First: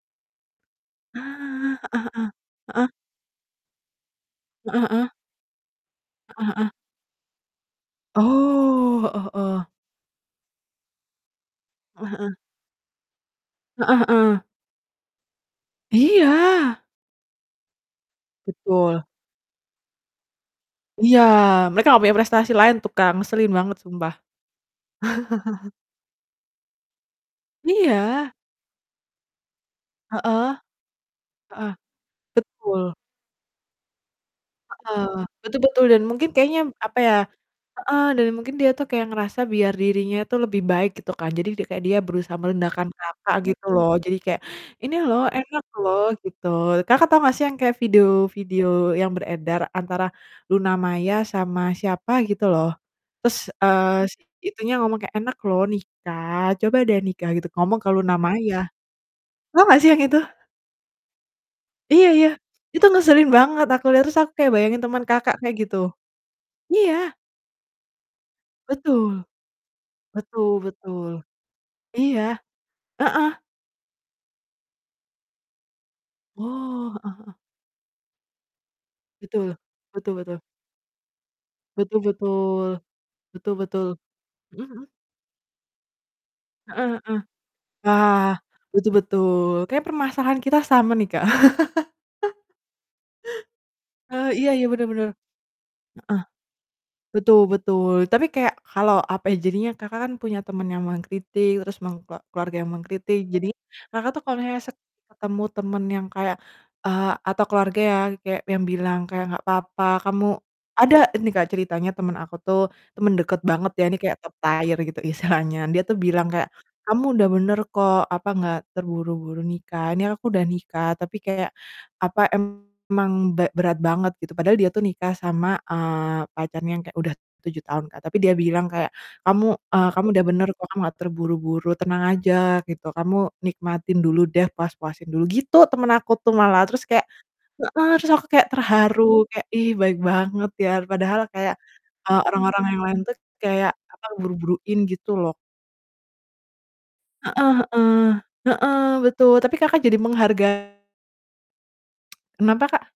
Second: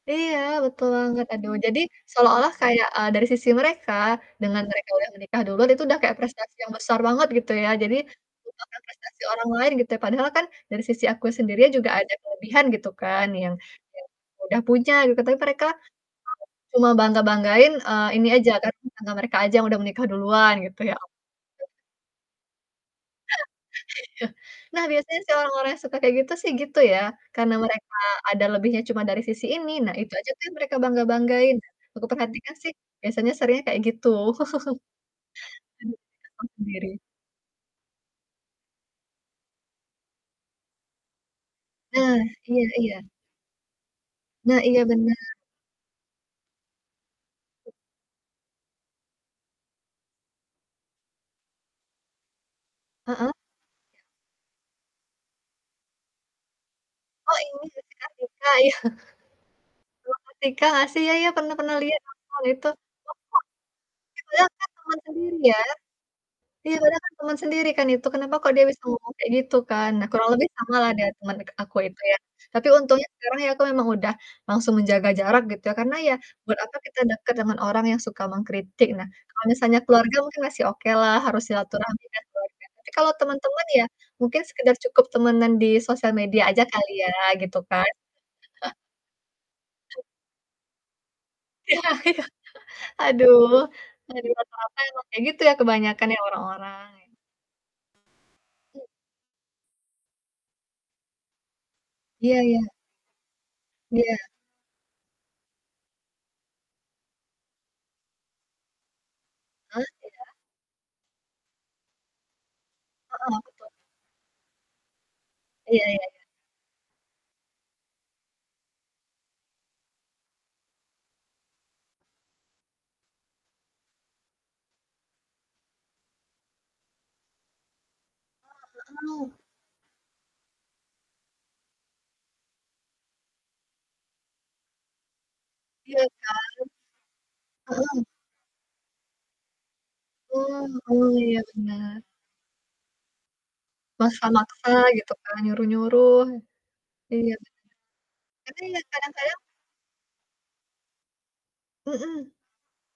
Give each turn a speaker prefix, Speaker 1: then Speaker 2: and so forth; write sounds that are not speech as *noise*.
Speaker 1: Iya, betul banget. Aduh,
Speaker 2: Nah,
Speaker 1: jadi,
Speaker 2: heeh heeh.
Speaker 1: seolah-olah kayak,
Speaker 2: Heeh.
Speaker 1: eee, dari sisi mereka, dengan
Speaker 2: Heeh
Speaker 1: mereka udah
Speaker 2: heeh.
Speaker 1: menikah duluan, itu udah kayak
Speaker 2: Heeh
Speaker 1: prestasi yang
Speaker 2: heeh.
Speaker 1: besar banget gitu ya, jadi lupakan
Speaker 2: Oh,
Speaker 1: prestasi
Speaker 2: heeh
Speaker 1: orang
Speaker 2: heeh.
Speaker 1: lain gitu YA. Padahal kan, dari sisi aku sendiri juga
Speaker 2: Heeh
Speaker 1: ada
Speaker 2: heeh.
Speaker 1: kelebihan gitu kan, yang
Speaker 2: Heeh
Speaker 1: yang
Speaker 2: heeh.
Speaker 1: udah punya gitu, tapi mereka *unintelligible*
Speaker 2: Iya.
Speaker 1: cuma bangga-banggain, eee, ini aja kan,
Speaker 2: Betul.
Speaker 1: karena mereka aja yang udah menikah duluan gitu, ya
Speaker 2: Iya,
Speaker 1: ampun.
Speaker 2: mereka nggak punya prestasi lain, tukang ngeselin banget
Speaker 1: *laughs*
Speaker 2: sumpah.
Speaker 1: Iya. Nah biasanya sih orang-orang
Speaker 2: *chuckles*
Speaker 1: yang suka kayak gitu sih gitu ya, karena mereka
Speaker 2: Iya.
Speaker 1: ada lebihnya cuma dari sisi ini, nah itu aja kan
Speaker 2: Heeh.
Speaker 1: mereka bangga-banggain.
Speaker 2: Heeh.
Speaker 1: Aku perhatikan sih,
Speaker 2: Betul.
Speaker 1: biasanya seringnya kayak gitu.
Speaker 2: Heeh, betul betul.
Speaker 1: *chuckles*
Speaker 2: Dan mungkin
Speaker 1: *unintelligible*
Speaker 2: kayaknya,
Speaker 1: sendiri.
Speaker 2: apa ya heeh, dan mungkin dia tuh kayak ngerasa biar dirinya tuh lebih baik gitu kan, jadi di kayak dia
Speaker 1: Nah,
Speaker 2: berusaha
Speaker 1: iya
Speaker 2: merendahkan
Speaker 1: iya.
Speaker 2: Kakak, gitu loh. Jadi kayak,
Speaker 1: Nah iya
Speaker 2: "Ini loh,
Speaker 1: benar.
Speaker 2: enak loh," gitu. Kakak tau nggak sih yang kayak video-video yang beredar antara Luna Maya sama siapa gitu loh,
Speaker 1: Heeh?
Speaker 2: terus, eee, si itunya ngomong kayak, "Enak loh nikah, coba deh nikah,"
Speaker 1: Oh
Speaker 2: gitu,
Speaker 1: ini,
Speaker 2: ngomong
Speaker 1: *unintelligible* ya?
Speaker 2: ke Luna Maya. Tau nggak sih yang itu?
Speaker 1: *unintelligible* Ya ya, pernah pernah lihat
Speaker 2: Iya
Speaker 1: aku
Speaker 2: iya,
Speaker 1: kalau itu.
Speaker 2: itu ngeselin banget, aku liat, terus aku kayak
Speaker 1: *unintelligible* Kan
Speaker 2: bayangin
Speaker 1: teman
Speaker 2: teman Kakak
Speaker 1: sendiri
Speaker 2: kayak
Speaker 1: ya.
Speaker 2: gitu,
Speaker 1: Iya padahal kan
Speaker 2: iya.
Speaker 1: teman sendiri kan itu, kenapa kok dia ngomong
Speaker 2: Betul.
Speaker 1: kayak gitu kan. Nah, kurang lebih
Speaker 2: Betul
Speaker 1: sama lah niat
Speaker 2: betul,
Speaker 1: teman dekat aku itu ya.
Speaker 2: iya.
Speaker 1: Tapi untungnya ya sekarang
Speaker 2: Heeh.
Speaker 1: aku memang udah langsung menjaga jarak gitu ya, karena ya, buat
Speaker 2: Oh,
Speaker 1: kita
Speaker 2: heeh heeh.
Speaker 1: deket dengan orang yang suka mengkritik. Nah, kalau
Speaker 2: Betul.
Speaker 1: misalnya
Speaker 2: Betul
Speaker 1: keluarga
Speaker 2: betul.
Speaker 1: mungkin masih oke lah, harus
Speaker 2: Betul
Speaker 1: silahturahmi ke keluarga.
Speaker 2: betul.
Speaker 1: Tapi kalau
Speaker 2: Betul
Speaker 1: teman-teman ya,
Speaker 2: betul.
Speaker 1: mungkin
Speaker 2: Mhm
Speaker 1: sekedar
Speaker 2: mhm.
Speaker 1: cukup temenan di sosial media aja
Speaker 2: Heeh
Speaker 1: kali
Speaker 2: heeh.
Speaker 1: ya, gitu kan.
Speaker 2: Wah,
Speaker 1: *chuckles*
Speaker 2: betul betul. Kayaknya permasalahan kita sama nih Kak.
Speaker 1: Iya iya. *chuckles* Aduh,
Speaker 2: *chuckles*
Speaker 1: lagi
Speaker 2: Eh, iya
Speaker 1: pertama
Speaker 2: iya, benar benar,
Speaker 1: kayak gitu ya kebanyakan ya
Speaker 2: heeh.
Speaker 1: orang-orang, ya.
Speaker 2: Betul betul, tapi kayak
Speaker 1: Mmm.
Speaker 2: kalau apa ya jadinya, Kakak kan punya teman yang mengkritik, terus meng
Speaker 1: Iya
Speaker 2: keluarga
Speaker 1: iya.
Speaker 2: yang mengkritik, jadi Kakak
Speaker 1: Iya.
Speaker 2: tuh kalau se ketemu teman yang kayak, eee, atau keluarga yang kayak, yang bilang, kayak, "Nggak
Speaker 1: Ah,
Speaker 2: apa-apa
Speaker 1: iya?
Speaker 2: kamu" ada nih Kak, ceritanya teman aku tuh, teman
Speaker 1: Heeh,
Speaker 2: deket
Speaker 1: betul.
Speaker 2: banget ya ini kayak top tier gitu istilahnya.
Speaker 1: Iya,
Speaker 2: Dia
Speaker 1: ya
Speaker 2: tuh
Speaker 1: ya.
Speaker 2: bilang kayak, "Kamu udah benar kok, apa, nggak terburu-buru nikah. Ini aku udah nikah, tapi kayak, apa, emang berat banget," gitu. Padahal dia tuh nikah sama, eee, pacarnya yang kayak udah 7 tahun Kak, tapi dia bilang kayak,
Speaker 1: Eh, heeh.
Speaker 2: "Kamu, e kamu udah benar kok, kamu nggak terburu-buru, tenang aja," gitu. "Kamu nikmatin dulu deh, puas-puasin dulu," gitu, teman
Speaker 1: Iya
Speaker 2: aku tuh malah. Terus kayak
Speaker 1: kan?
Speaker 2: heeh,
Speaker 1: Heeh.
Speaker 2: terus aku kayak terharu, kayak "Ih baik
Speaker 1: Oh
Speaker 2: banget ya,"
Speaker 1: heeh. Oh
Speaker 2: padahal
Speaker 1: iya,
Speaker 2: kayak,
Speaker 1: benar.
Speaker 2: eee, orang-orang yang lain tuh kayak, apa,
Speaker 1: Maksa-maksa
Speaker 2: buru-buruin
Speaker 1: gitu
Speaker 2: gitu loh.
Speaker 1: kan, nyuruh-nyuruh. Iya,
Speaker 2: Heeh heeh,
Speaker 1: nanti ya
Speaker 2: heeh betul.
Speaker 1: kadang-kadang
Speaker 2: Tapi Kakak jadi mengharga
Speaker 1: Mhm.
Speaker 2: Kenapa Kak?